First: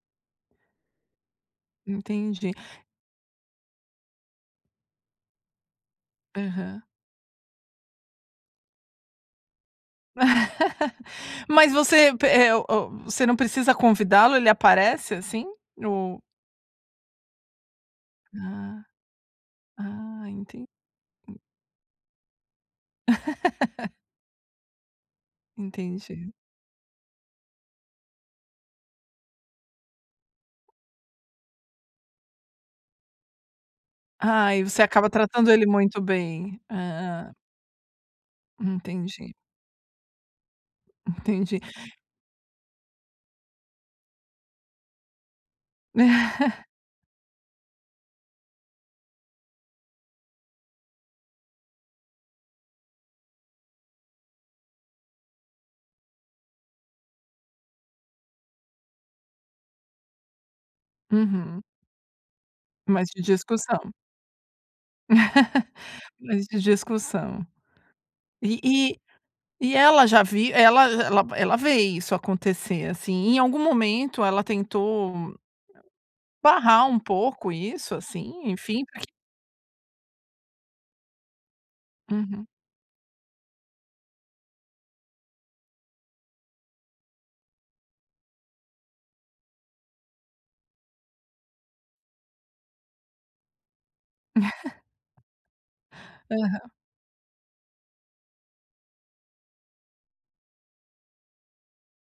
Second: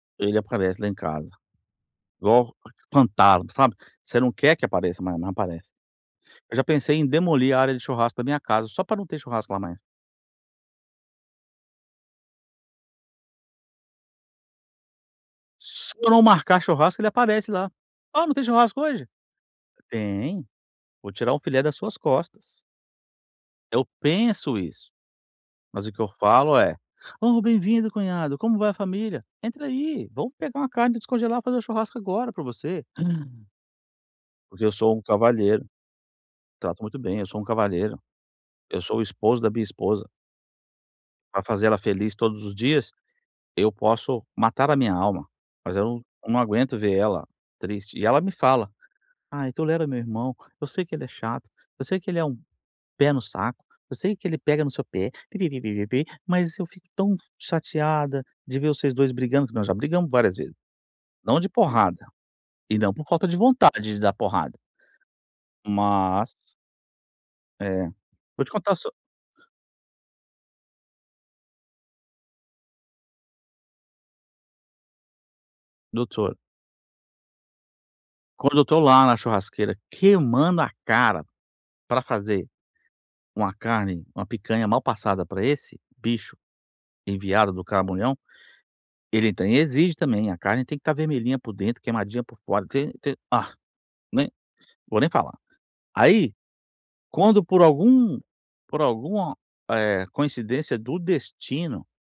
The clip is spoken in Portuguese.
Ele aparece lá em casa, Entendi. igual pantalo, sabe, você não quer que apareça, mas não, aparece. Eu já Aham. pensei em demolir a área de churrasco da minha casa, só para não ter churrasco lá mais. Mas você pe eh, o o você não precisa convidá-lo, ele aparece assim, Se eu o não marcar churrasco, ele aparece lá. "Ah, não tem churrasco Ah. hoje?". Ah, Tem, enten vou tirar um filé das suas costas. Eu penso isso, mas o que eu Entendi. falo é: "Oh, bem-vindo, cunhado, como vai a família? Entra aí, vamos pegar uma carne para descongelar e fazer o churrasco agora para você". Ai, Porque eu você sou um acaba tratando ele cavalheiro. muito bem. Trato muito bem, eu Hã. sou um cavalheiro. Eu sou o Entendi. esposo da minha esposa. Para Entendi. fazer ela feliz todos os dias, eu posso matar a minha alma, mas eu eu não aguento ver ela triste. E ela me fala: "Ai, tolera meu irmão, eu sei que ele é chato, eu sei que ele é um pé no saco, eu sei que ele pega no seu pé, pi-pi-pi-pi-pi-pi, mas eu fico tão chateada de ver vocês 2 brigando", que nós já brigamos várias vezes. Não de Uhum. porrada. E não por Mas de falta de vontade discussão? de dar porrada. Mas Mas de discussão. É. Vou te E contar só e e ela já vi ela j ela ela vê isso acontecer, assim. Em algum momento ela tentou [unintelligible] barrar um pouco isso, assim, Quando eu estou enfim, lá porq na churrasqueira queimando a cara para Uhum. fazer uma carne, uma picanha mal passada para esse bicho enviado do caramunhão, ele tem exige também, a carne tem que estar vermelhinha por dentro, queimadinha por fora. Te te ah, nem vou nem falar. Aí, Aham. quando, por algum por alguma, eh, coincidência do destino